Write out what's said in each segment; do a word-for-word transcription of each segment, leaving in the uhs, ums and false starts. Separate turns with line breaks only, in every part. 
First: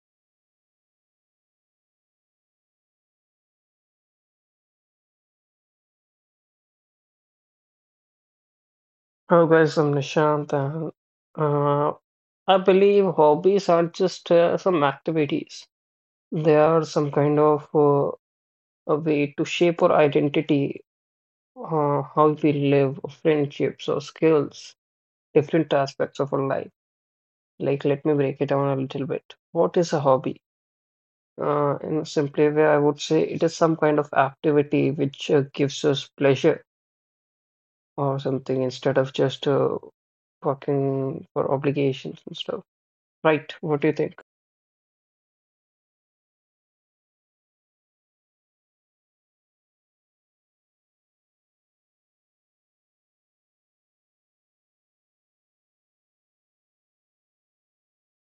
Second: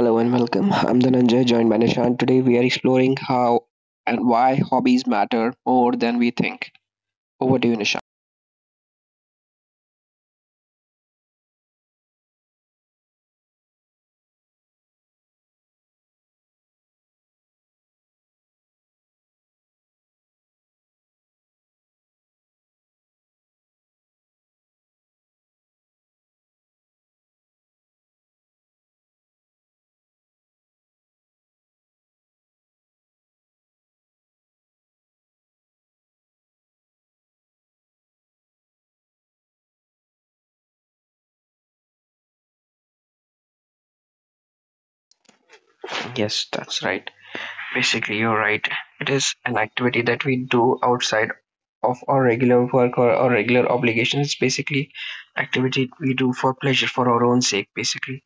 Hello and welcome. I'm Dhananjay, joined by Nishan. Today we are exploring how and why hobbies matter more than we think. Over to you, Nishan.
Oh, guys, I'm Nishant, and uh, I believe hobbies are just uh, some activities. They are some kind of uh, a way to shape our identity, uh, how we live, friendships, or skills, different aspects of our life. Like, let me break it down a little bit. What is a hobby? Uh, in a simpler way, I would say it is some kind of activity which uh, gives us pleasure or something instead of just uh, working for obligations and stuff. Right, what do you think?
Yes, that's right. Basically, you're right. It is an activity that we do outside of our regular work or our regular obligations. It's basically activity we do for pleasure, for our own sake, basically.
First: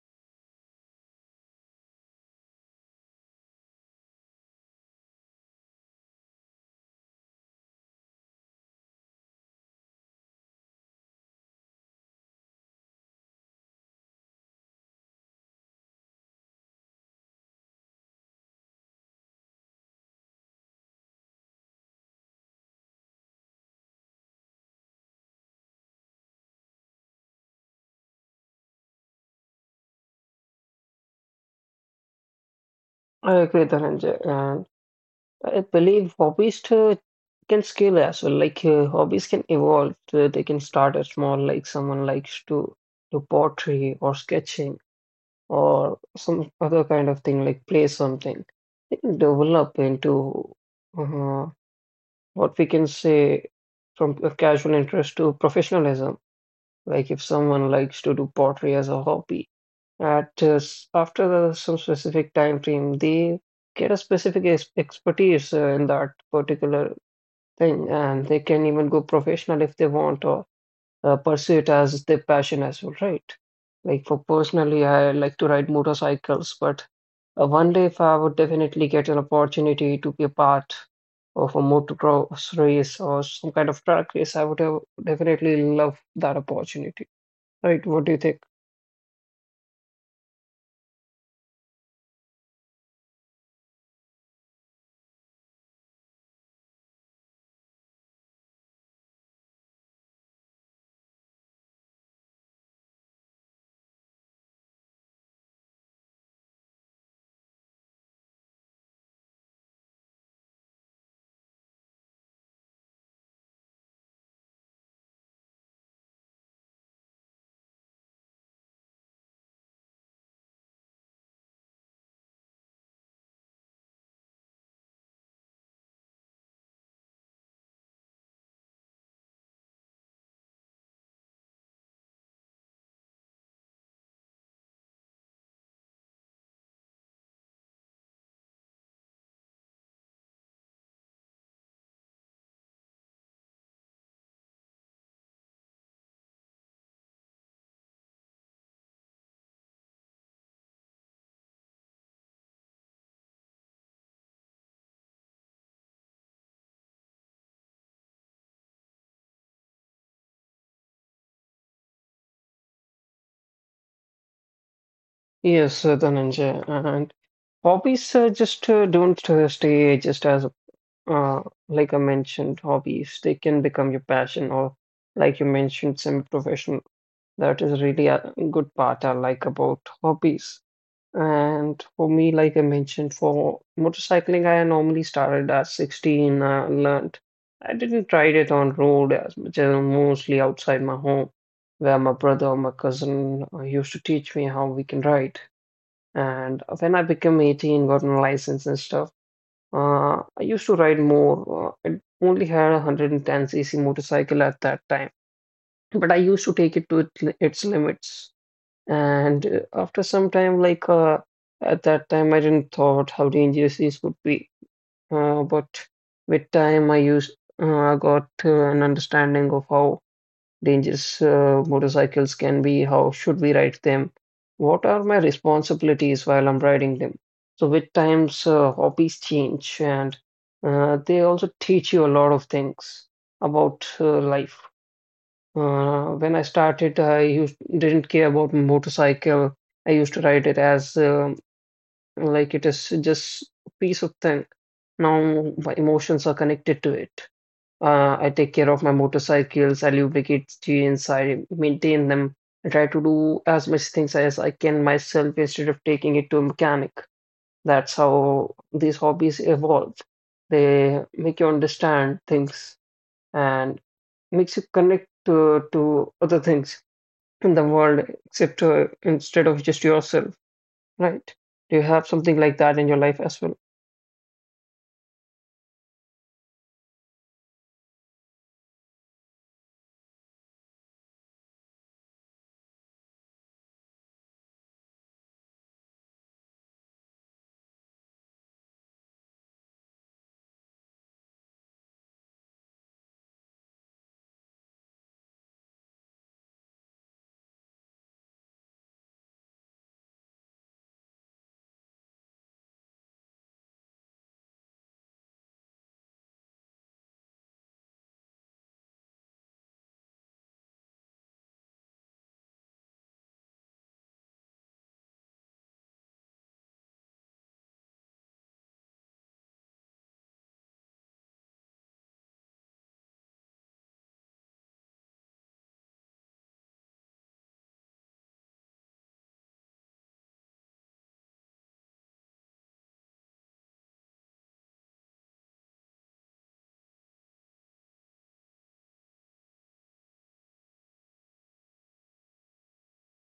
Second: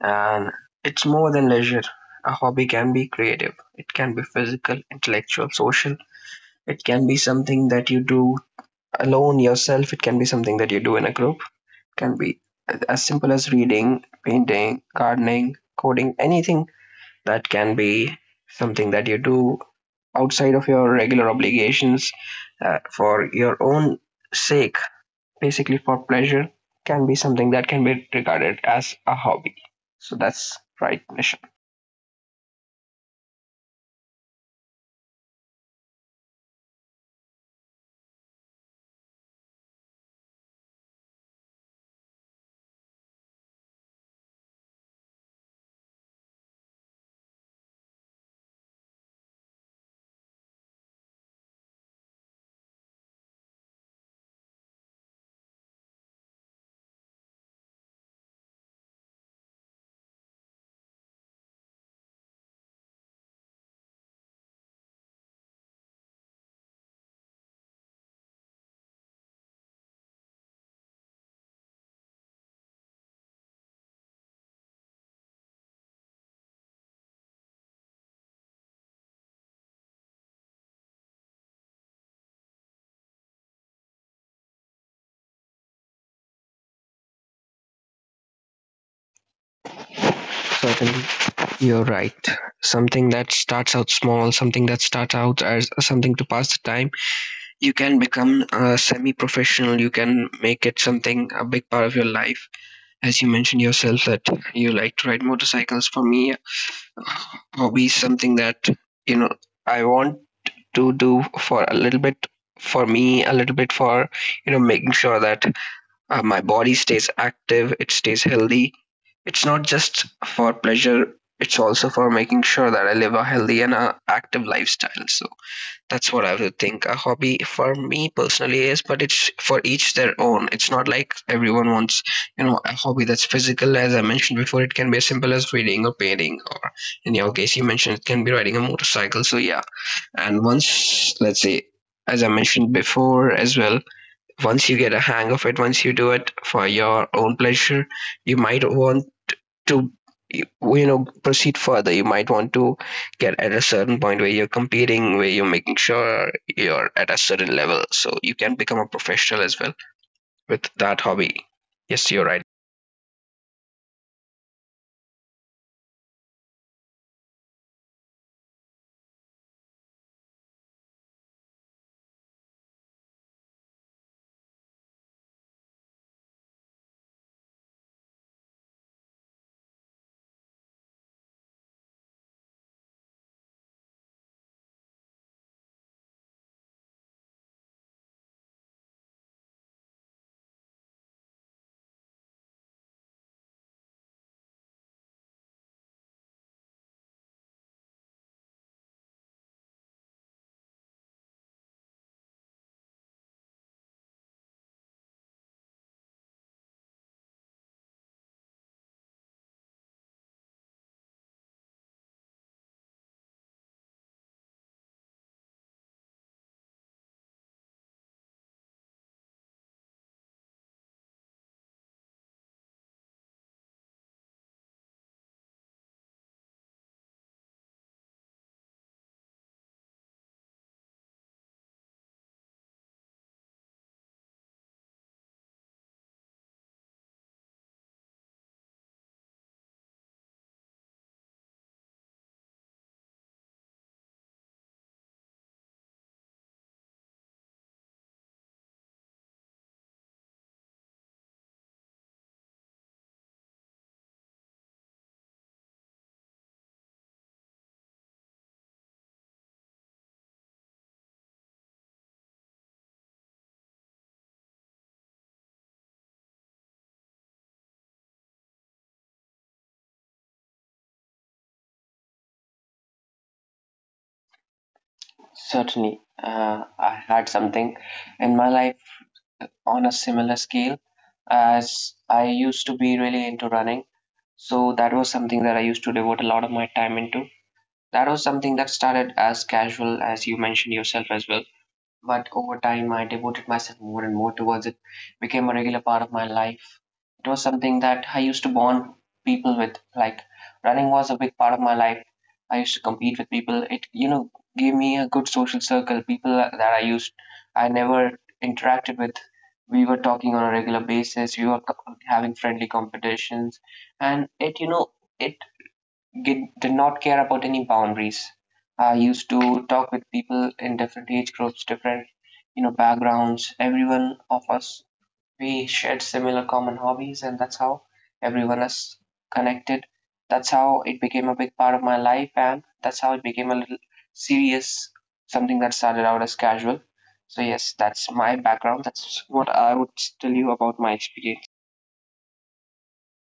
And it's more than leisure. A hobby can be creative. It can be physical, intellectual, social. It can be something that you do alone yourself. It can be something that you do in a group. It can be as simple as reading, painting, gardening, coding, anything that can be something that you do outside of your regular obligations, uh, for your own sake, basically for pleasure, can be something that can be regarded as a hobby. So that's right, mission.
I agree, Dhananjay, and I believe hobbies too can scale as well. Like uh, hobbies can evolve. So they can start as small, like someone likes to do pottery or sketching or some other kind of thing, like play something. They can develop into uh, what we can say from a casual interest to professionalism. Like if someone likes to do pottery as a hobby, at just after the- some specific time frame, they get a specific ex- expertise uh, in that particular thing, and they can even go professional if they want or uh, pursue it as their passion as well, right? Like for personally, I like to ride motorcycles, but uh, one day if I would definitely get an opportunity to be a part of a motocross race or some kind of track race, I would have definitely love that opportunity, right? What do you think?
Certainly, you're right. Something that starts out small, something that starts out as something to pass the time, you can become a semi professional you can make it something a big part of your life. As you mentioned yourself that you like to ride motorcycles, for me, uh, hobby is something that you know I want to do for a little bit. For me a little bit for you know making sure that uh, my body stays active, it stays healthy. It's not just for pleasure, it's also for making sure that I live a healthy and a active lifestyle. So that's what I would think a hobby for me personally is, but it's for each their own. It's not like everyone wants, you know, a hobby that's physical. As I mentioned before, it can be as simple as reading or painting, or in your case, you mentioned it can be riding a motorcycle. So yeah, and once, let's say, as I mentioned before as well, once you get a hang of it, once you do it for your own pleasure, you might want to you know proceed further. You might want to get at a certain point where you're competing, where you're making sure you're at a certain level, so you can become a professional as well with that hobby. Yes, you're right.
Yes, uh, Dhananjay. And hobbies uh, just uh, don't uh, stay just as, uh, like I mentioned, hobbies. They can become your passion, or like you mentioned, semi-professional. That is really a good part I like about hobbies. And for me, like I mentioned, for motorcycling, I normally started at sixteen. I learned. I didn't try it on road as much as mostly outside my home, where my brother or my cousin uh, used to teach me how we can ride. And when I became eighteen, got my license and stuff, uh, I used to ride more. Uh, I only had a one hundred ten c c motorcycle at that time, but I used to take it to it- its limits. And uh, after some time, like uh, at that time, I didn't thought how dangerous this would be. Uh, but with time, I used uh, got uh, an understanding of how dangers uh, motorcycles can be, how should we ride them, what are my responsibilities while I'm riding them. So with times, uh, hobbies change and uh, they also teach you a lot of things about uh, life. Uh, when I started, I used, didn't care about motorcycle. I used to ride it as um, like it is just a piece of thing. Now my emotions are connected to it. Uh, I take care of my motorcycles, I lubricate chains, I maintain them. I try to do as much things as I can myself instead of taking it to a mechanic. That's how these hobbies evolve. They make you understand things and makes you connect to, to other things in the world except uh, instead of just yourself, right? Do you have something like that in your life as well?
Certainly, uh, I had something in my life on a similar scale, as I used to be really into running. So that was something that I used to devote a lot of my time into. That was something that started as casual, as you mentioned yourself as well. But over time I devoted myself more and more towards it. It became a regular part of my life. It was something that I used to bond people with. Like, running was a big part of my life. I used to compete with people. It you know gave me a good social circle. People that I used I never interacted with, we were talking on a regular basis. We were co- having friendly competitions, and it you know it did not care about any boundaries. I used to talk with people in different age groups, different you know backgrounds. Everyone of us, we shared similar common hobbies, and that's how everyone is connected. That's how it became a big part of my life, and that's how it became a little serious, something that started out as casual. So yes, that's my background. That's what I would tell you about my experience.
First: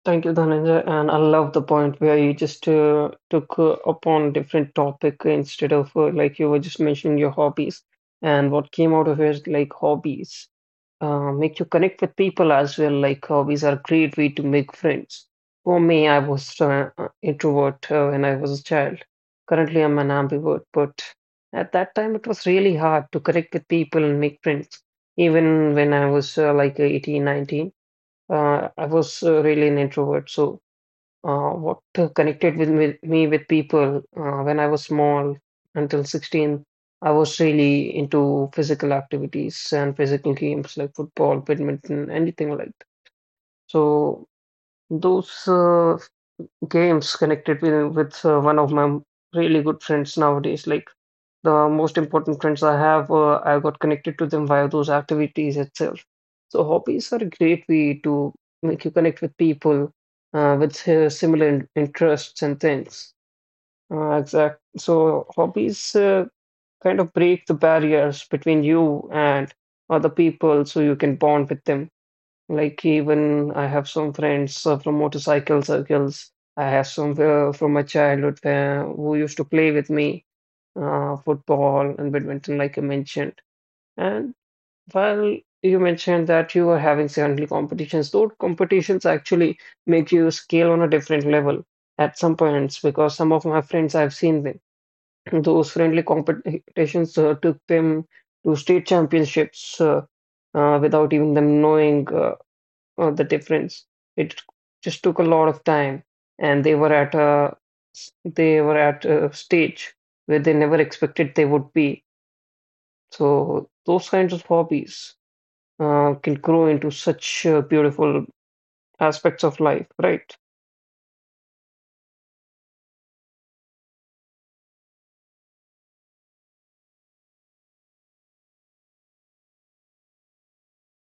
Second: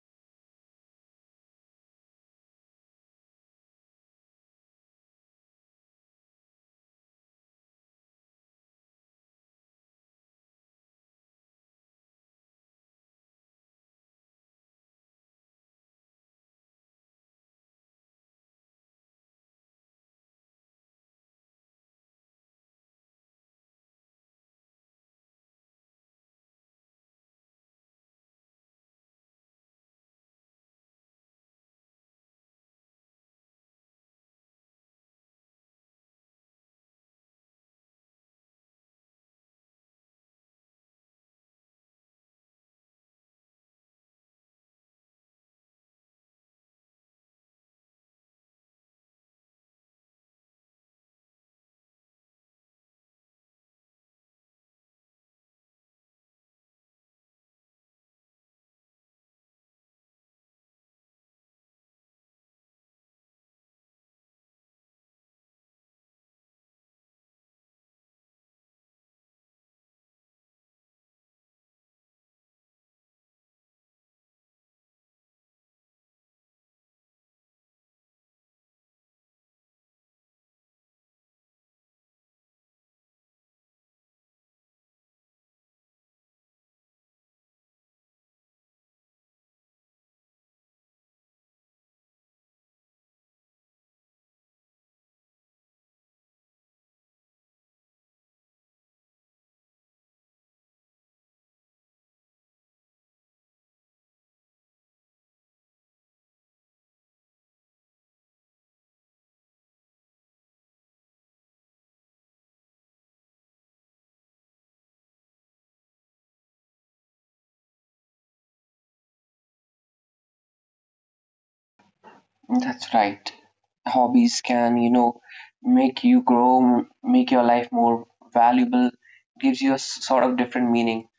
Thank you, Dhananjay. And I love the point where you just uh, took uh, upon different topic instead of uh, like you were just mentioning your hobbies. And what came out of it is like hobbies uh, make you connect with people as well. Like hobbies are a great way to make friends. For me, I was uh, uh, introvert uh, when I was a child. Currently, I'm an ambivert, but at that time it was really hard to connect with people and make friends. Even when I was uh, like eighteen, nineteen. Uh, I was uh, really an introvert, so uh, what uh, connected with me, me with people uh, when I was small until sixteen, I was really into physical activities and physical games like football, badminton, anything like that. So those uh, games connected with with uh, one of my really good friends nowadays. Like the most important friends I have, uh, I got connected to them via those activities itself. So hobbies are a great way to make you connect with people uh, with uh, similar in- interests and things. Uh, exact. So hobbies uh, kind of break the barriers between you and other people, so you can bond with them. Like even I have some friends uh, from motorcycle circles. I have some uh, from my childhood where who used to play with me uh, football and badminton, like I mentioned. And while you mentioned that you were having certainly competitions, those competitions actually make you scale on a different level at some points because some of my friends I've seen them. Those friendly competitions uh, took them to state championships uh, uh, without even them knowing. Uh, uh, the difference. It just took a lot of time, and they were at a they were at a stage where they never expected they would be. So those kinds of hobbies uh, can grow into such uh, beautiful aspects of life, right?
That's right. Hobbies can, you know, make you grow, m- make your life more valuable, gives you a s- sort of different meaning.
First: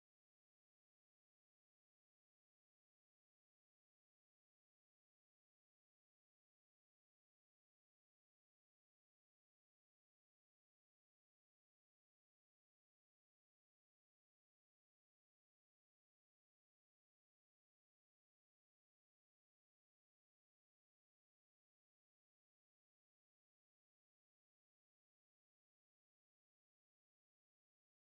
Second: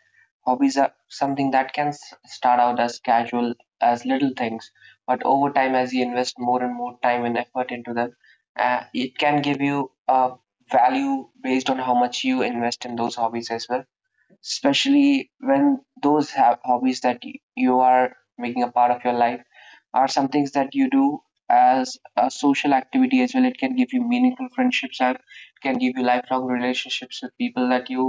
Hobbies are something that can s- start out as casual, as little things, but over time, as you invest more and more time and effort into them, uh, it can give you a value based on how much you invest in those hobbies as well, especially when those have hobbies that y- you are making a part of your life, are some things that you do as a social activity as well. It can give you meaningful friendships, and it can give you lifelong relationships with people that you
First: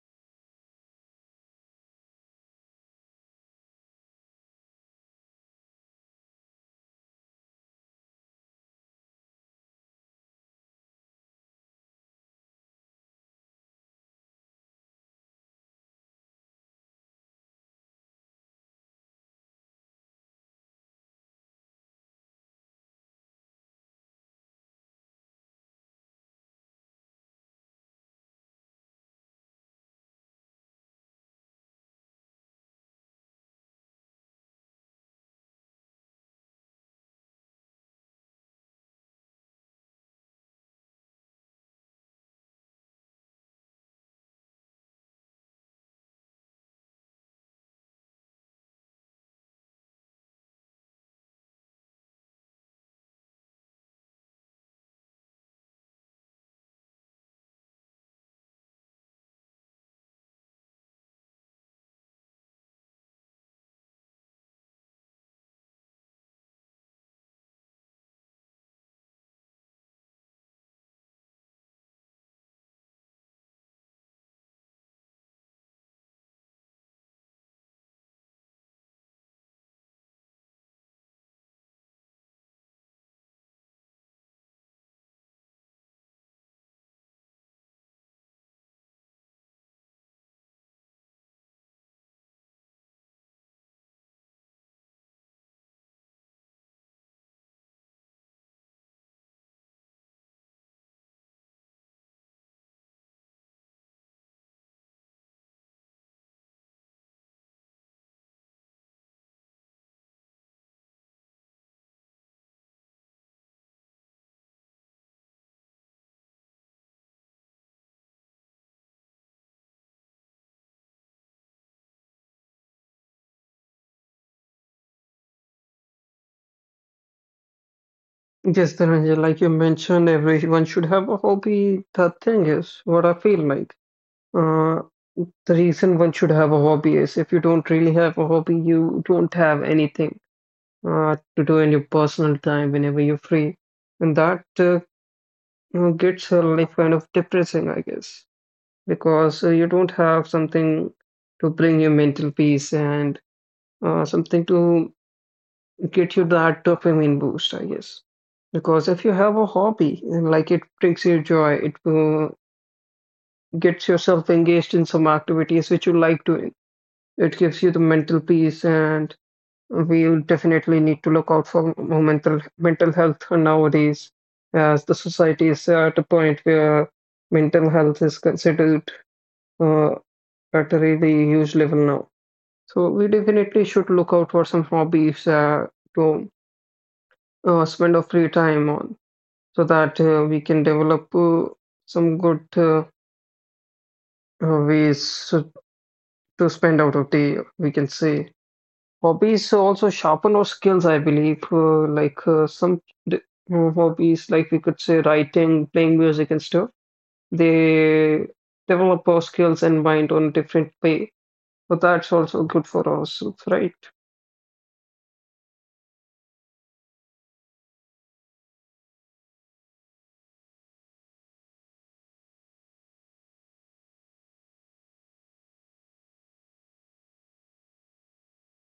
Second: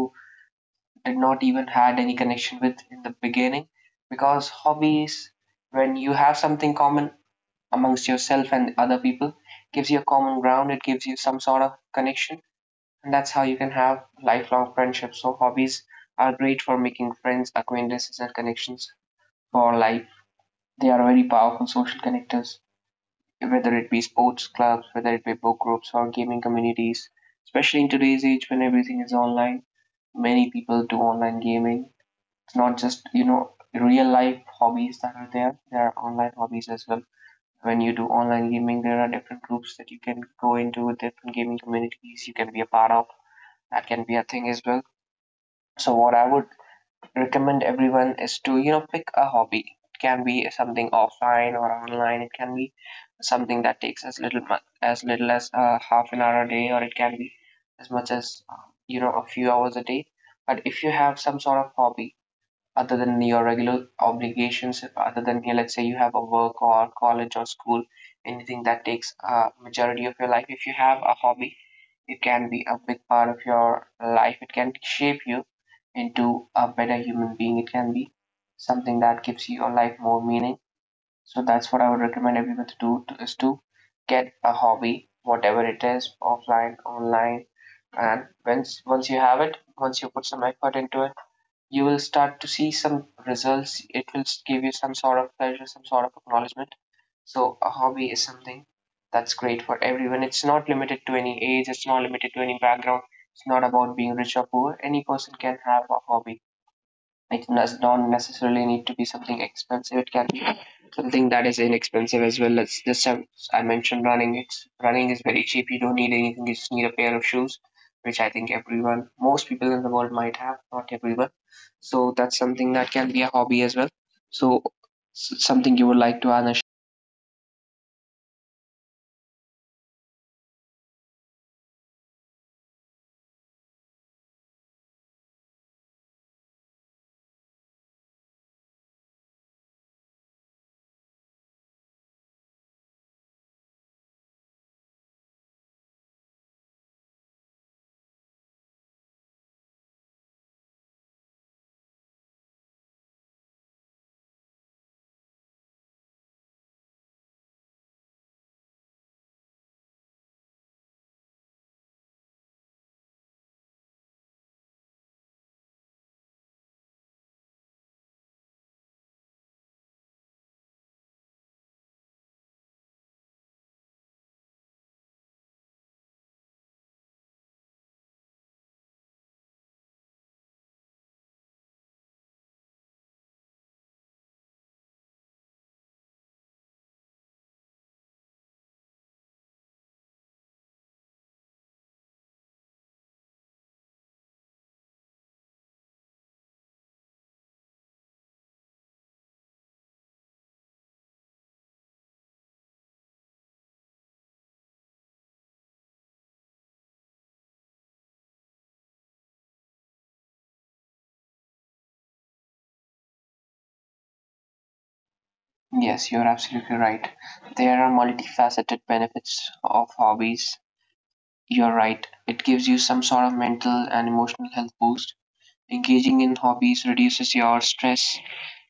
did not even had any connection with in the beginning, because hobbies, when you have something common amongst yourself and other people, gives you a common ground, it gives you some sort of connection, and that's how you can have lifelong friendships. So hobbies are great for making friends, acquaintances, and connections for life. They are very powerful social connectors, whether it be sports clubs, whether it be book groups or gaming communities. Especially in today's age when everything is online, many people do online gaming. It's not just, you know, real life hobbies that are there, there are online hobbies as well. When you do online gaming, there are different groups that you can go into, different gaming communities you can be a part of. That can be a thing as well. So what I would recommend everyone is to you know pick a hobby. It can be something offline or online. It can be something that takes as little mu- as little as uh, half an hour a day, or it can be as much as uh, you know a few hours a day. But if you have some sort of hobby other than your regular obligations, other than here, let's say you have a work or college or school, anything that takes a majority of your life. If you have a hobby, it can be a big part of your life. It can shape you into a better human being. It can be something that gives your life more meaning. So that's what I would recommend everyone to do to, is to get a hobby, whatever it is, offline, online, and once once you have it, once you put some effort into it, you will start to see some results. It will give you some sort of pleasure, some sort of acknowledgement. So, a hobby is something that's great for everyone. It's not limited to any age, it's not limited to any background. It's not about being rich or poor. Any person can have a hobby. It does not necessarily need to be something expensive. It can be something that is inexpensive as well. Let's just have, I mentioned running. It's running is very cheap. You don't need anything. You just need a pair of shoes, which I think everyone, most people in the world might have. Not everyone, so that's something that can be a hobby as well. So, something you would like to add, Ash-?
Yes, Dhananjay, like you mentioned, everyone should have a hobby. The thing is, what I feel like, uh, the reason one should have a hobby is if you don't really have a hobby, you don't have anything uh, to do in your personal time whenever you're free. And that uh, you gets her life kind of depressing, I guess, because uh, you don't have something to bring you mental peace and uh, something to get you that dopamine boost, I guess. Because if you have a hobby and like it brings you joy, it uh, gets yourself engaged in some activities which you like doing. It gives you the mental peace, and we definitely need to look out for mental mental health nowadays, as the society is at a point where mental health is considered uh, at a really huge level now. So we definitely should look out for some hobbies uh, to uh, spend our free time on, so that uh, we can develop uh, some good uh, uh, ways to to spend out of the year, we can say. Hobbies also sharpen our skills, I believe. Uh, like uh, some d- uh, hobbies, like we could say writing, playing music, and stuff, they develop our skills and mind on different way. So that's also good for us, right?
Yes, you're absolutely right. There are multifaceted benefits of hobbies. You're right. It gives you some sort of mental and emotional health boost. Engaging in hobbies reduces your stress,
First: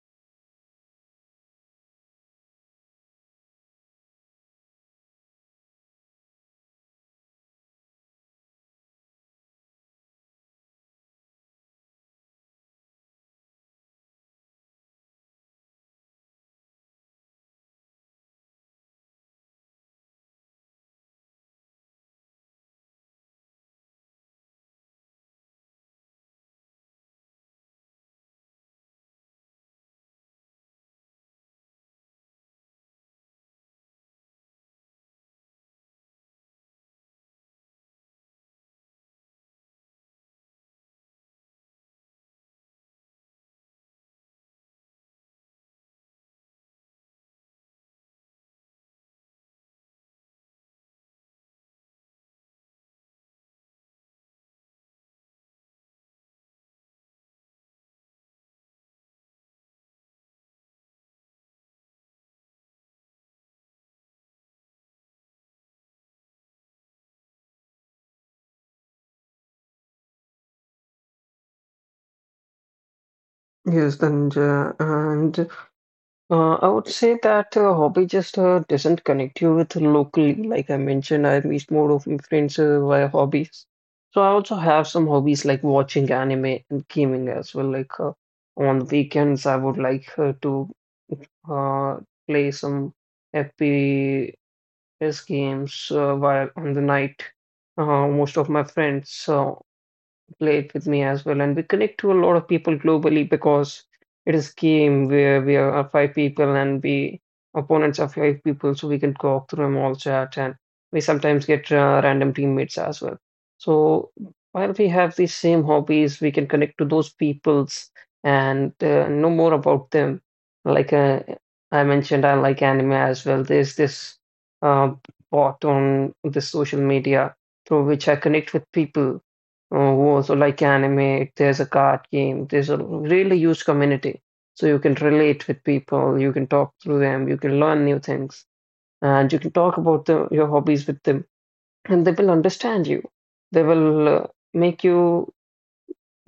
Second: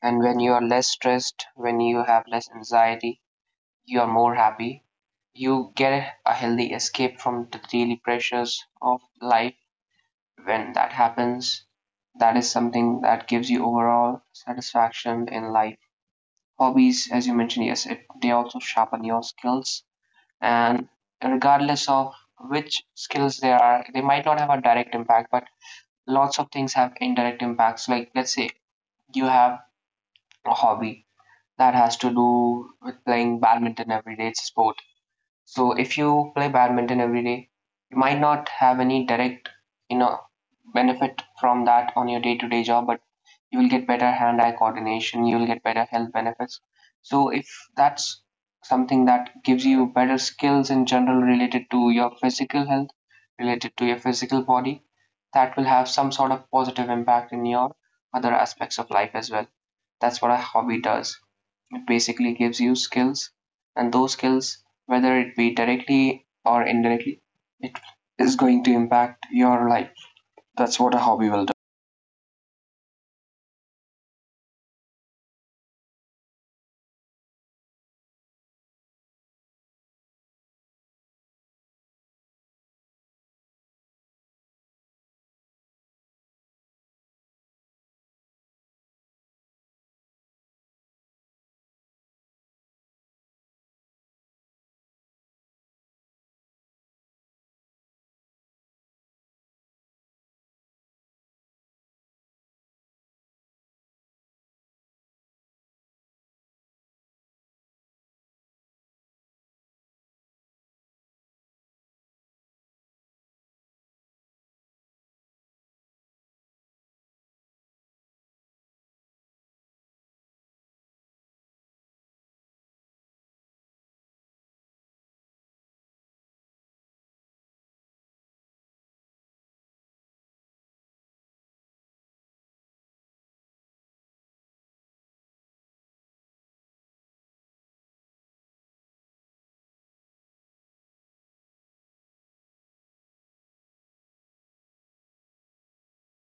and when you are less stressed, when you have less anxiety, you are more happy. You get a healthy escape from the daily pressures of life. When that happens, that is something that gives you overall satisfaction in life. Hobbies, as you mentioned, yes, it, they also sharpen your skills. And regardless of which skills there are, they might not have a direct impact, but lots of things have indirect impacts. Like, let's say you have a hobby that has to do with playing badminton every day, it's a sport. So if you play badminton every day, you might not have any direct, you know, benefit from that on your day-to-day job, but you will get better hand-eye coordination, you will get better health benefits. So if that's something that gives you better skills in general related to your physical health, related to your physical body, that will have some sort of positive impact in your other aspects of life as well. That's what a hobby does. It basically gives you skills, and those skills, whether it be directly or indirectly, it is going to impact your life. That's what a hobby will do.
Yes, Danja. And Uh, I would say that uh, hobby just uh, doesn't connect you with locally. Like I mentioned, I meet more of my friends uh, via hobbies. So I also have some hobbies like watching anime and gaming as well. Like uh, on weekends, I would like uh, to uh, play some F P S games uh, while on the night. Uh, most of my friends uh, play it with me as well. And we connect to a lot of people globally because it is game where we are five people and we opponents are five people, so we can talk through them all chat, and we sometimes get uh, random teammates as well. So while we have these same hobbies, we can connect to those peoples and uh, know more about them. Like uh, I mentioned, I like anime as well. There's this uh, bot on the social media through which I connect with people. Oh, oh, so like anime, if there's a card game, there's a really huge community. So you can relate with people, you can talk through them, you can learn new things, and you can talk about the, your hobbies with them, and they will understand you. They will uh, make you,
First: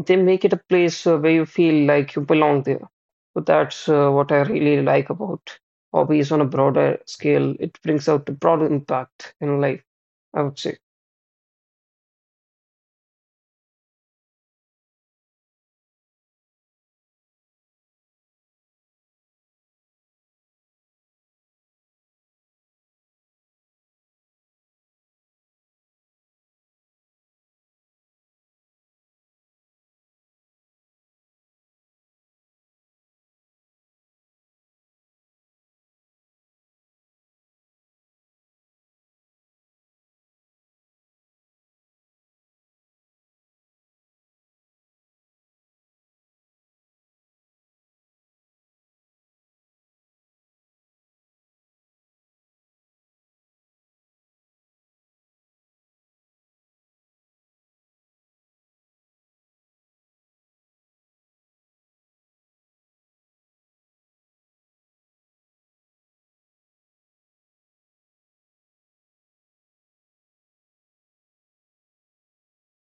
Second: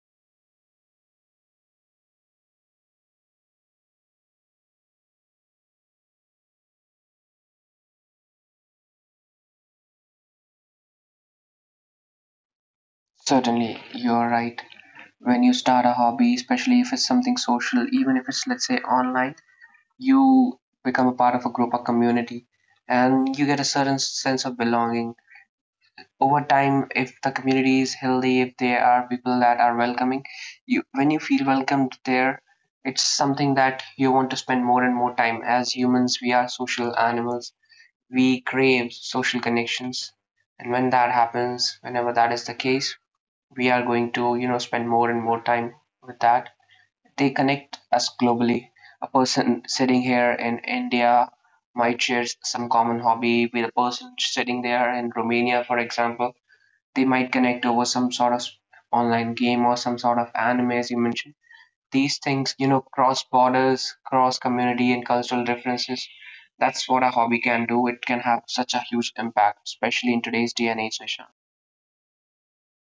they make it a place uh, where you feel like you belong there. So that's uh, what I really like about hobbies on a broader scale. It brings out the broader impact in life, I would say.
Certainly, you're right. When you start a hobby, especially if it's something social, even if it's, let's say, online, you become a part of a group, a community, and you get a certain sense of belonging. Over time, if the community is healthy, if there are people that are welcoming you, when you feel welcomed there, it's something that you want to spend more and more time. As humans, we are social animals, we crave social connections, and when that happens, whenever that is the case, we are going to you know spend more and more time with that. They connect us globally. A person sitting here in India might share some common hobby with a person sitting there in Romania, for example. They might connect over some sort of online game or some sort of anime, as you mentioned. These things, you know, cross borders, cross community, and cultural differences. That's what a hobby can do. It can have such a huge impact, especially in today's day and age, Nishan.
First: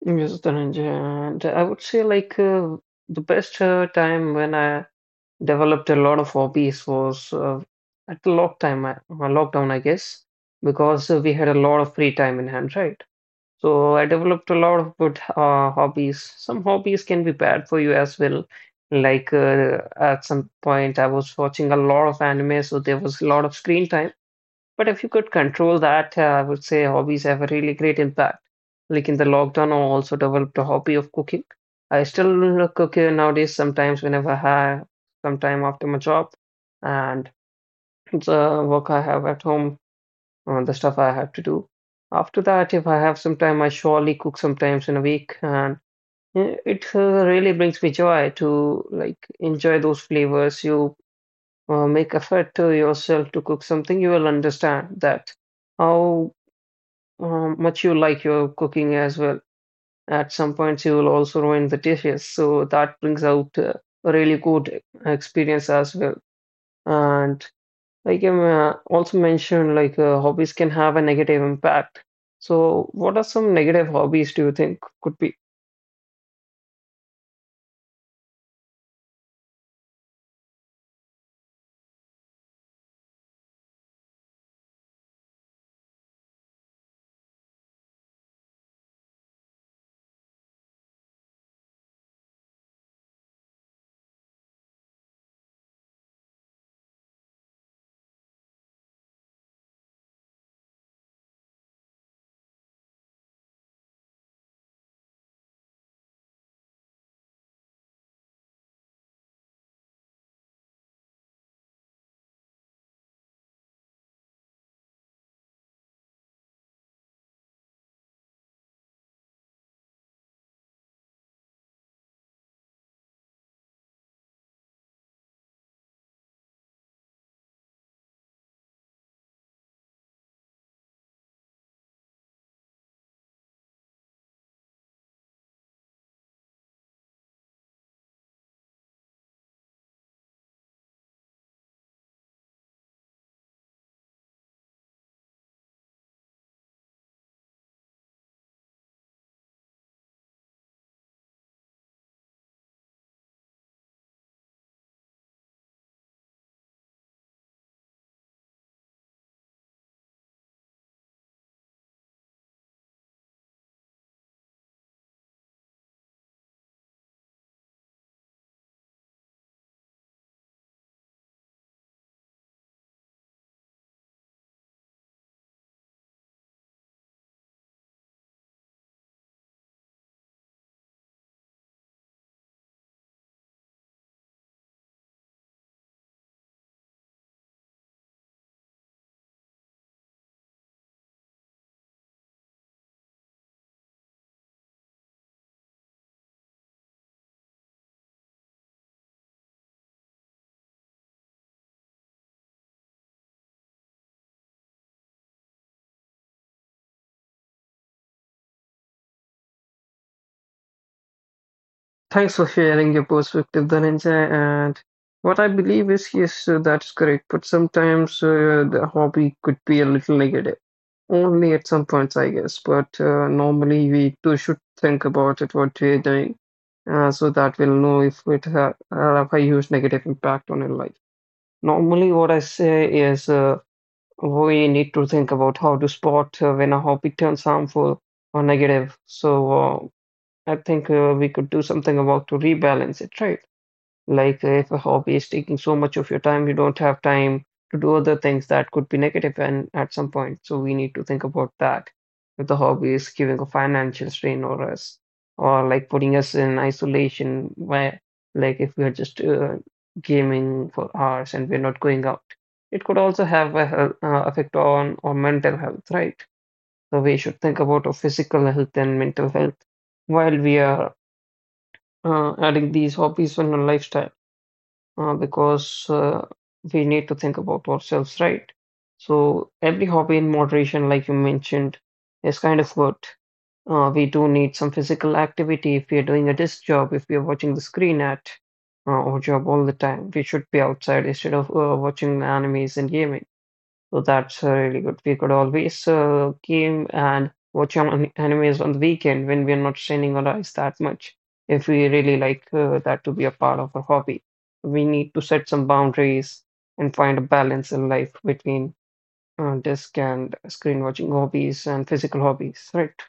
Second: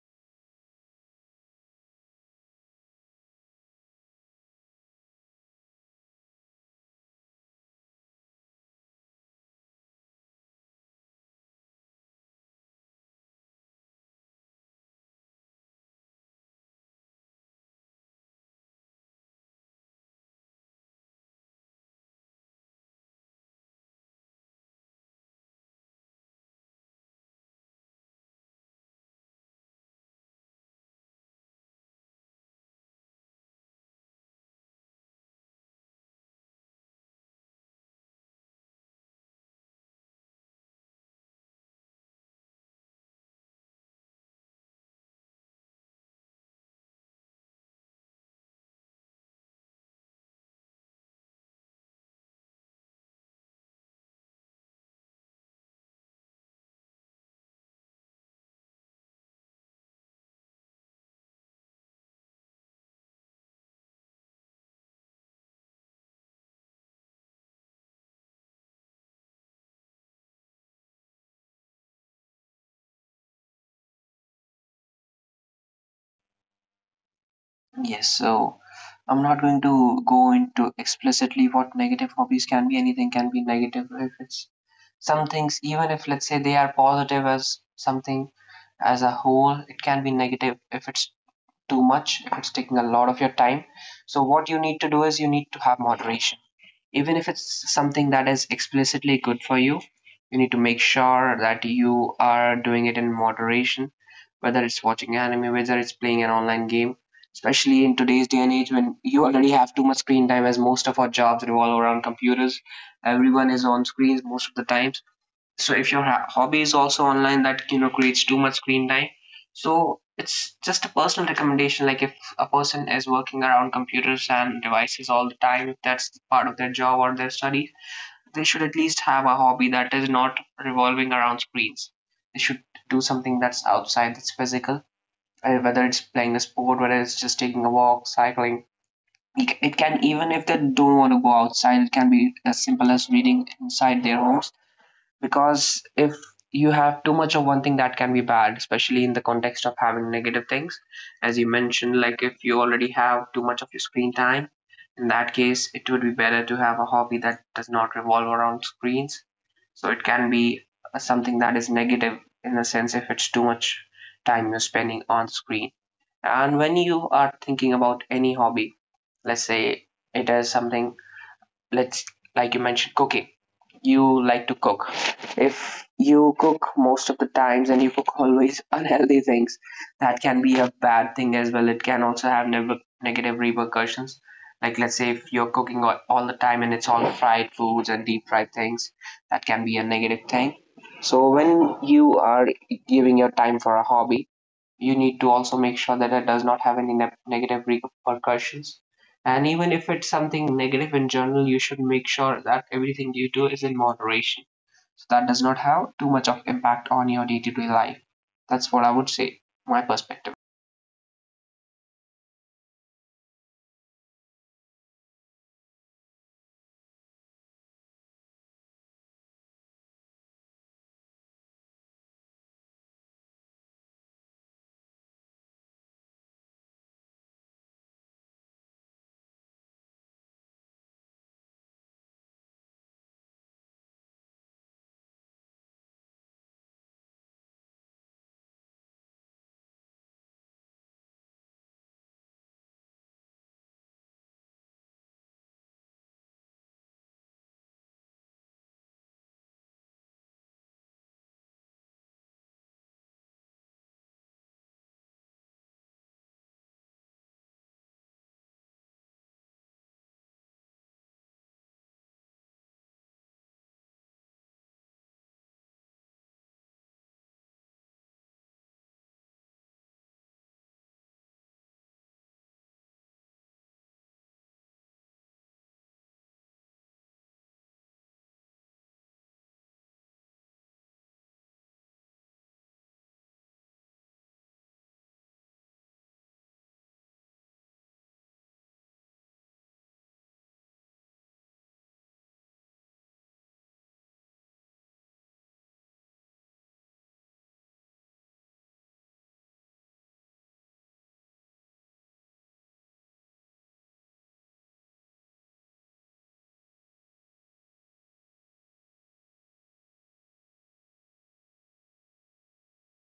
Yes, Dhananjay. And I would say like uh, the best uh, time when I developed a lot of hobbies was uh, at the lockdown, I- uh, well, lockdown, I guess, because uh, we had a lot of free time in hand, right? So I developed a lot of good uh, hobbies. Some hobbies can be bad for you as well. Like uh, at some point, I was watching a lot of anime, so there was a lot of screen time. But if you could control that, uh, I would say hobbies have a really great impact. Like in the lockdown, I also developed a hobby of cooking. I still cook uh, nowadays sometimes whenever I have some time after my job and the work I have at home, uh, the stuff I have to do. After that, if I have some time, I surely cook sometimes in a week, and uh, it uh, really brings me joy to like enjoy those flavors. You uh, make effort to yourself to cook something, you will understand that how um, much you like your cooking as well. At some points, you will also ruin the dishes, so that brings out uh, a really good experience as well. And like i uh, also mentioned, like uh, hobbies can have a negative impact. So, what are some negative hobbies do you think could be?
Yes, so I'm not going to go into explicitly what negative hobbies can be. Anything can be negative if it's some things, even if let's say they are positive as something as a whole. It can be negative if it's too much, it's taking a lot of your time. So, what you need to do is you need to have moderation. Even if it's something that is explicitly good for you, you need to make sure that you are doing it in moderation, whether it's watching anime, whether it's playing an online game. Especially in today's day and age when you already have too much screen time, as most of our jobs revolve around computers, everyone is on screens most of the times, so if your ha- hobby is also online that, you know, creates too much screen time. So it's just a personal recommendation, like if a person is working around computers and devices all the time, if that's part of their job or their study, they should at least have a hobby that is not revolving around screens. They should do something that's outside, that's physical, uh, whether it's playing a sport, whether it's just taking a walk, cycling. It it can, even if they don't want to go outside, it can be as simple as reading inside their homes. Because if you have too much of one thing, that can be bad, especially in the context of having negative things, as you mentioned, like if you already have too much of your screen time, in that case it would be better to have a hobby that does not revolve around screens. So it can be uh, something that is negative in a sense if it's too much time you're spending on screen. And when you are thinking about any hobby, let's say it is something, let's like you mentioned cooking, you like to cook. If you cook most of the times and you cook always unhealthy things, that can be a bad thing as well. It can also have nev- negative repercussions. Like, let's say if you're cooking all, all the time and it's all fried foods and deep fried things, that can be a negative thing. So, when you are giving your time for a hobby, you need to also make sure that it does not have any ne- negative repercussions. And even if it's something negative in general, you should make sure that everything you do is in moderation, so that does not have too much of impact on your day-to-day life. That's what I would say, my perspective.
Thanks for sharing your perspective, Dhananjay. And what I believe is yes, uh, that's correct. But sometimes uh, the hobby could be a little negative. Only at some points, I guess. But uh, normally, we too should think about it, what we're doing, uh, so that we'll know if it ha have a huge negative impact on your life. Normally, what I say is uh, we need to think about how to spot uh, when a hobby turns harmful or negative. So uh, I think uh, we could do something about to rebalance it, right? Like if a hobby is taking so much of your time, you don't have time to do other things that could be negative and at some point. So we need to think about that. If the hobby is giving a financial strain or us or like putting us in isolation where like if we are just uh, gaming for hours and we're not going out, it could also have a health, uh, effect on our mental health, right? So we should think about our physical health and mental health while we are uh, adding these hobbies on our lifestyle uh, because uh, we need to think about ourselves, right? So every hobby in moderation, like you mentioned, is kind of good. Uh, we do need some physical activity if we are doing a desk job, if we are watching the screen at uh, our job all the time. We should be outside instead of uh, watching animes and gaming. So that's uh, really good. We could always uh, game and watch an- animes on the weekend when we are not straining our eyes that much. If we really like uh, that to be a part of our hobby, we need to set some boundaries and find a balance in life between uh, desk and screen watching hobbies and physical hobbies, right?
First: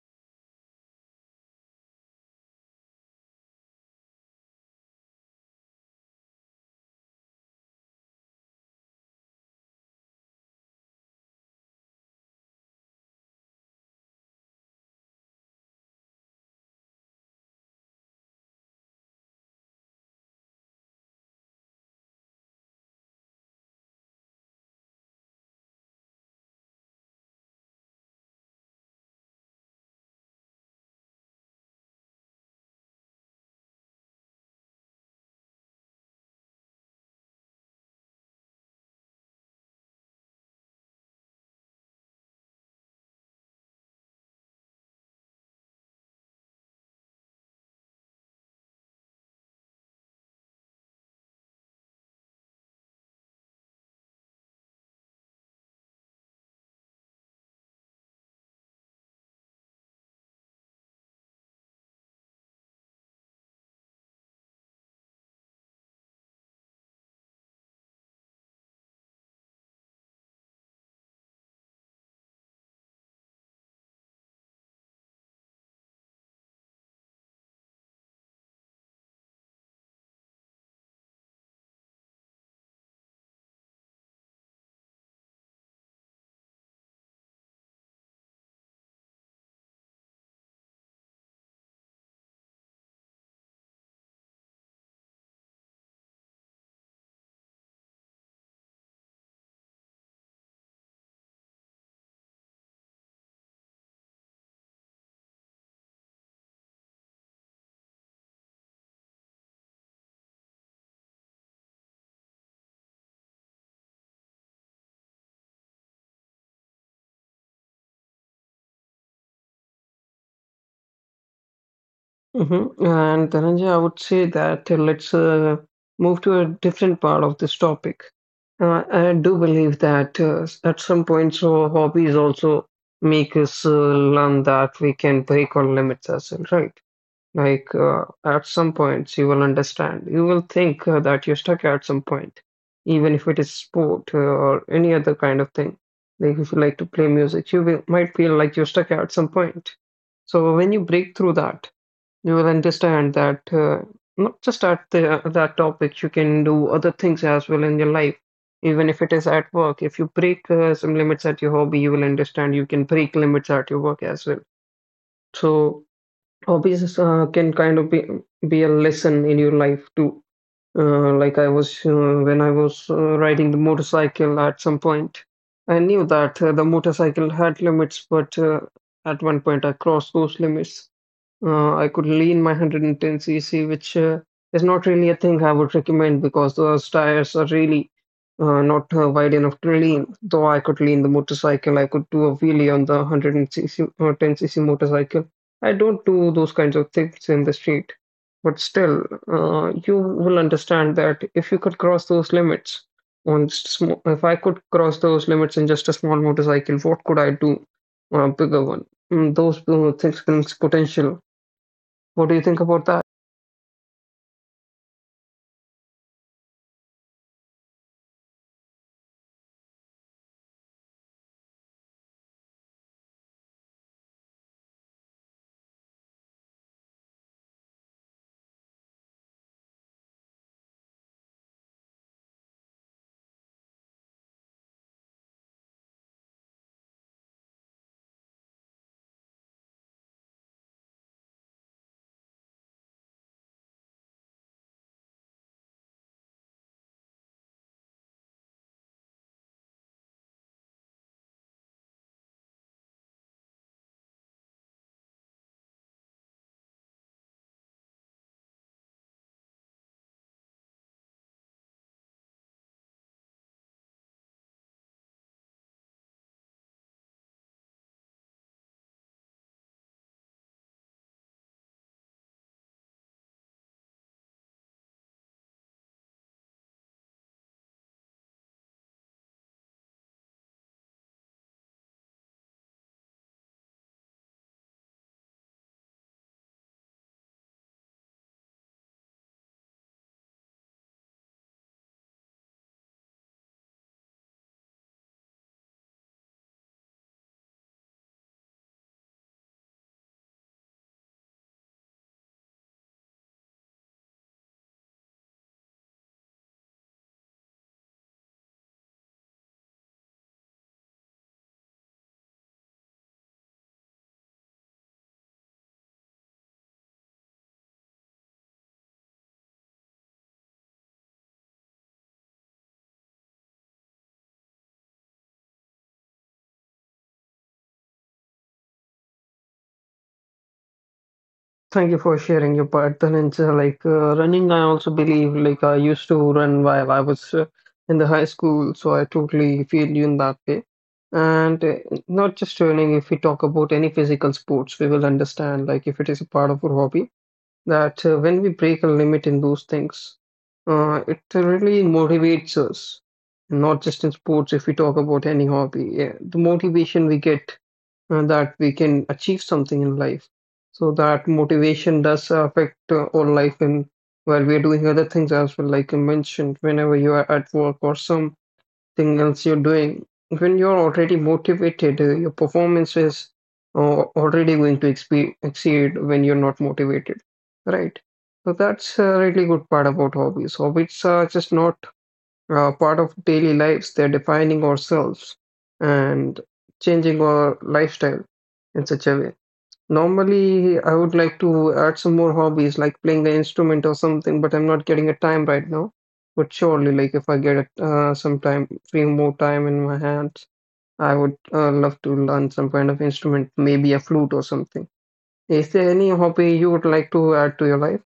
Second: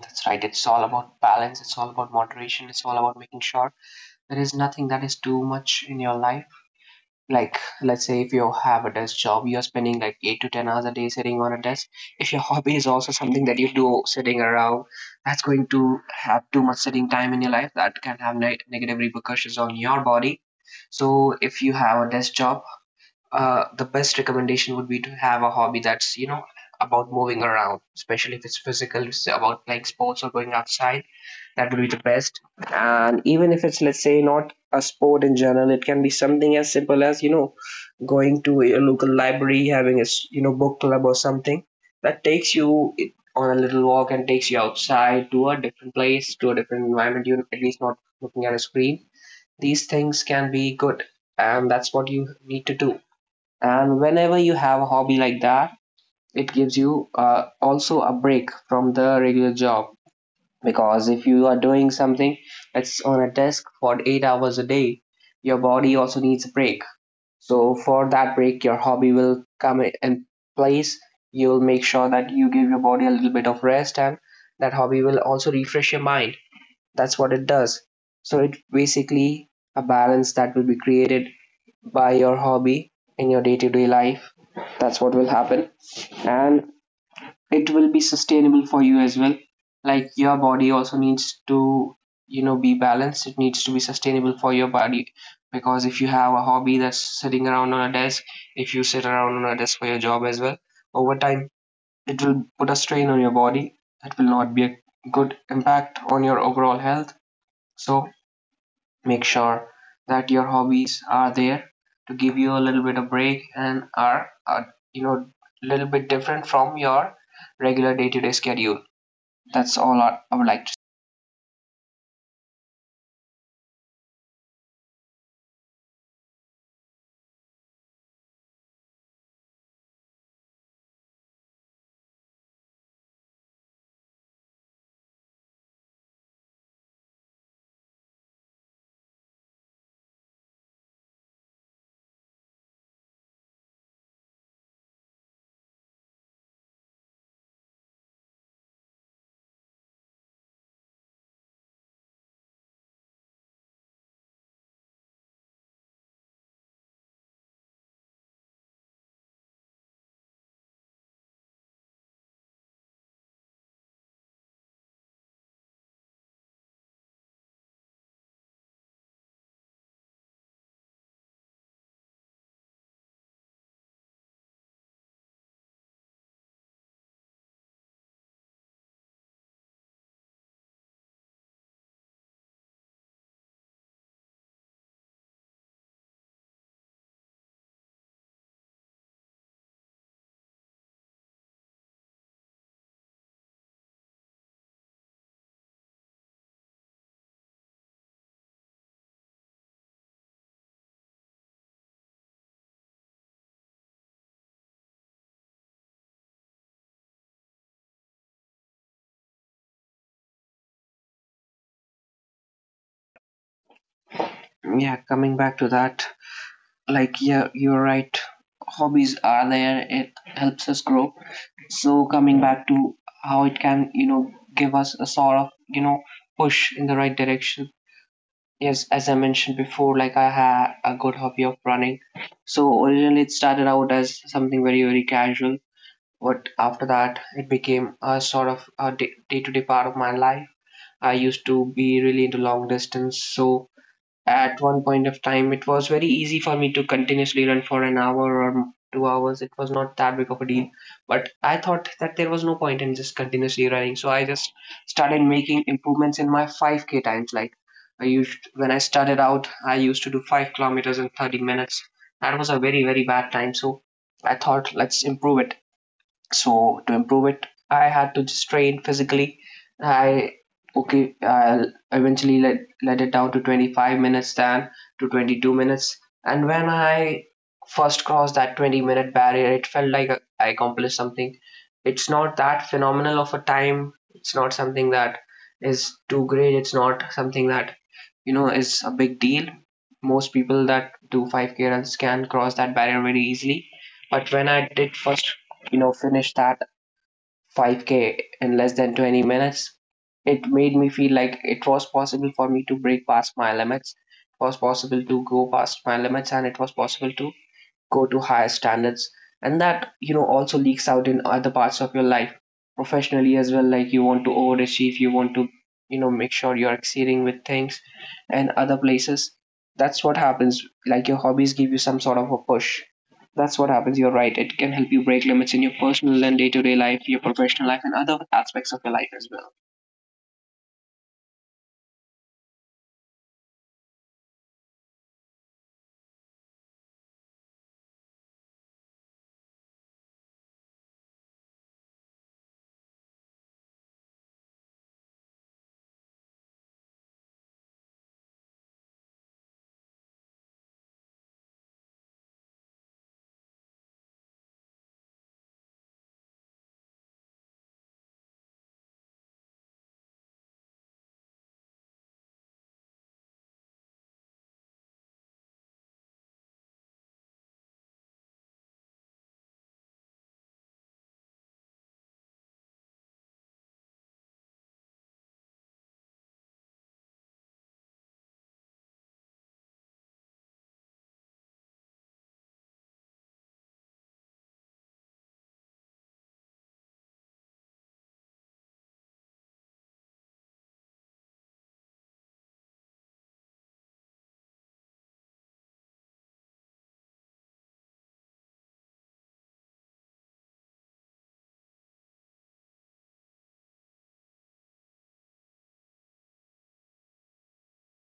That's right. It's all about balance. It's all about moderation. It's all about making sure there is nothing that is too much in your life. Like, let's say if you have a desk job, you're spending like eight to ten hours a day sitting on a desk. If your hobby is also something that you do sitting around, that's going to have too much sitting time in your life. That can have neg negative repercussions on your body. So if you have a desk job, uh, the best recommendation would be to have a hobby that's, you know, about moving around, especially if it's physical, if it's about playing sports or going outside. That would be the best. And even if it's, let's say, not a sport in general, it can be something as simple as, you know, going to a local library, having a, you know, book club or something that takes you on a little walk and takes you outside to a different place, to a different environment. You're at least not looking at a screen. These things can be good, and that's what you need to do. And whenever you have a hobby like that, it gives you uh, also a break from the regular job. Because if you are doing something that's on a desk for eight hours a day, your body also needs a break. So for that break, your hobby will come in place. You'll make sure that you give your body a little bit of rest, and that hobby will also refresh your mind. That's what it does. So it basically a balance that will be created by your hobby in your day-to-day life. That's what will happen. And it will be sustainable for you as well. Like, your body also needs to, you know, be balanced, it needs to be sustainable for your body. Because if you have a hobby that's sitting around on a desk, if you sit around on a desk for your job as well, over time it will put a strain on your body. That will not be a good impact on your overall health. So make sure that your hobbies are there to give you a little bit of break, and are, are, you know, a little bit different from your regular day-to-day schedule. That's all I, I would like to
Mhm, and Dhananjay, I would say that uh, let's uh, move to a different part of this topic. Uh, I do believe that uh, at some point, so hobbies also make us uh, learn that we can break or limit ourselves, right? Like uh, at some points, you will understand. You will think uh, that you're stuck at some point, even if it is sport uh, or any other kind of thing. Like if you like to play music, you will, might feel like you're stuck at some point. So when you break through that, you will understand that uh, not just at the, that topic, you can do other things as well in your life, even if it is at work. If you break uh, some limits at your hobby, you will understand you can break limits at your work as well. So hobbies uh, can kind of be be a lesson in your life too. Uh, like I was uh, when I was uh, riding the motorcycle at some point, I knew that uh, the motorcycle had limits, but uh, at one point I crossed those limits. Uh, I could lean my one ten c c, which uh, is not really a thing I would recommend because those tires are really uh, not uh, wide enough to lean. Though I could lean the motorcycle, I could do a wheelie on the one ten c c uh, ten c c motorcycle. I don't do those kinds of things in the street. But still, uh, you will understand that if you could cross those limits on just small, if I could cross those limits in just a small motorcycle, what could I do on a bigger one? Mm, those uh, things brings potential. What do you think about that?
say. Yeah, coming back to that, like, yeah, you're right. Hobbies are there, it helps us grow. So, coming back to how it can, you know, give us a sort of, you know, push in the right direction. Yes, as I mentioned before, like, I had a good hobby of running. So, originally, it started out as something very, very casual. But after that, it became a sort of a day to day part of my life. I used to be really into long distance, so at one point of time it was very easy for me to continuously run for an hour or two hours. It was not that big of a deal, but I thought that there was no point in just continuously running. So I just started making improvements in my five k times. Like, I used when I started out, I used to do five kilometers in thirty minutes. That was a very, very bad time. So I thought, let's improve it. So to improve it, I had to just train physically. I Okay, I'll eventually let let it down to twenty-five minutes, then to twenty-two minutes. And when I first crossed that twenty minute barrier, it felt like I accomplished something. It's not that phenomenal of a time. It's not something that is too great. It's not something that, you know, is a big deal. Most people that do five k runs can cross that barrier very easily. But when I did first, you know, finish that five K in less than twenty minutes, it made me feel like it was possible for me to break past my limits. It was possible to go past my limits, and it was possible to go to higher standards. And that, you know, also leaks out in other parts of your life professionally as well. Like, you want to overachieve, you want to, you know, make sure you're exceeding with things and other places. That's what happens. Like, your hobbies give you some sort of a push. That's what happens. You're right, it can help you break limits in your personal and day-to-day life, your professional life, and other aspects of your life as well.
Thank you for sharing your part. Then it's uh, like uh, running. I also believe like I used to run while I was uh, in the high school, so I totally feel you in that way. And uh, not just running. If we talk about any physical sports, we will understand like if it is a part of our hobby that uh, when we break a limit in those things, uh, it really motivates us. Not just in sports. If we talk about any hobby, yeah, the motivation we get uh, that we can achieve something in life. So that motivation does affect uh, our life in while we are doing other things as well. Like you mentioned, whenever you are at work or something else you're doing, when you're already motivated, uh, your performance is uh, already going to expe- exceed when you're not motivated, right? So that's a really good part about hobbies. Hobbies are just not uh, part of daily lives. They're defining ourselves and changing our lifestyle in such a way. Normally, I would like to add some more hobbies like playing an instrument or something, but I'm not getting a time right now. But surely, like if I get uh, some time, few more time in my hands, I would uh, love to learn some kind of instrument, maybe a flute or something. Is there any hobby you would like to add to your life?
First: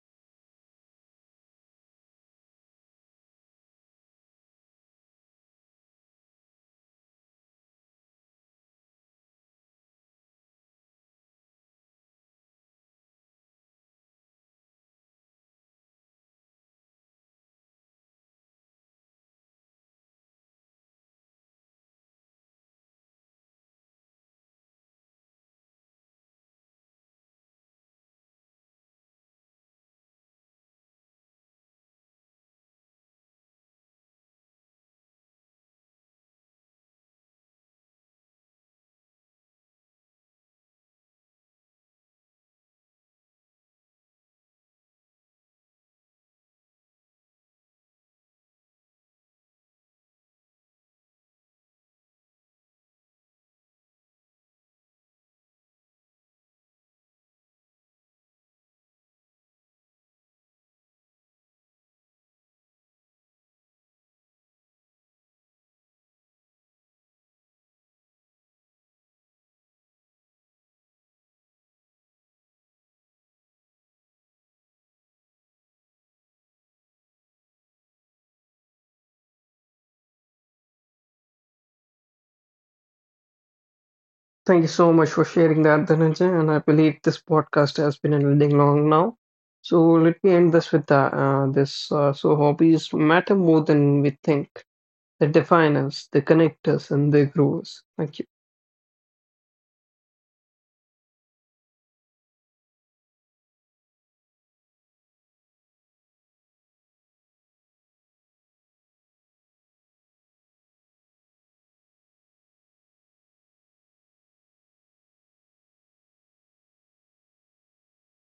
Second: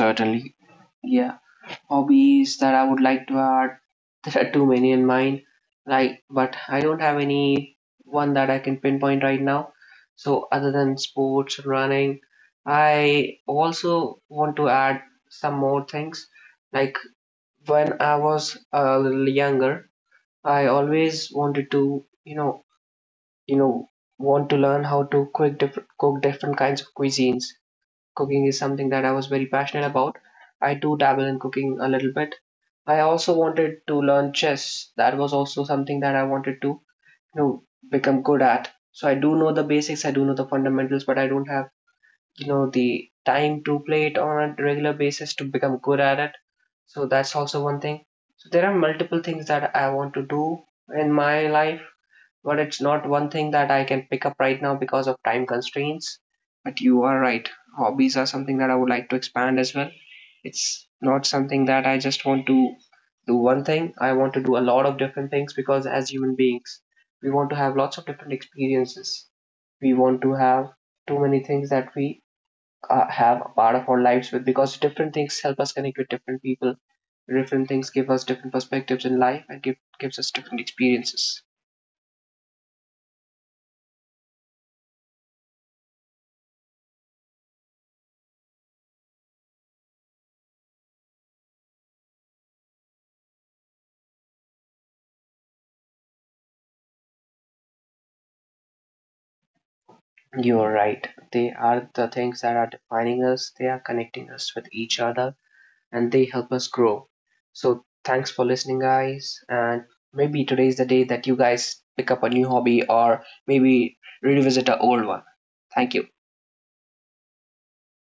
Certainly. Yeah. Hobbies that I would like to add, there are too many in mind, like, but I don't have any one that I can pinpoint right now. So, other than sports, running, I also want to add some more things. Like, when I was a little younger, I always wanted to, you know, you know, want to learn how to cook different, cook different kinds of cuisines. Cooking is something that I was very passionate about. I do dabble in cooking a little bit. I also wanted to learn chess. That was also something that I wanted to, you know, become good at. So I do know the basics, I do know the fundamentals, but I don't have, you know, the time to play it on a regular basis to become good at it. So that's also one thing. So there are multiple things that I want to do in my life, but it's not one thing that I can pick up right now because of time constraints. But you are right. Hobbies are something that I would like to expand as well. It's not something that I just want to do one thing. I want to do a lot of different things, because as human beings, we want to have lots of different experiences. We want to have too many things that we uh, have a part of our lives with, because different things help us connect with different people. Different things give us different perspectives in life and give, gives us different experiences.
Thank you so much for sharing that, Dhananjay. And I believe this podcast has been ending long now. So let me end this with that. Uh, this uh, so hobbies matter more than we think. They define us, they connect us, and they grow us. Thank you.
You're right. They are the things that are defining us, they are connecting us with each other, and they help us grow. So, thanks for listening, guys. And maybe today's the day that you guys pick up a new hobby or maybe revisit an old one. Thank you.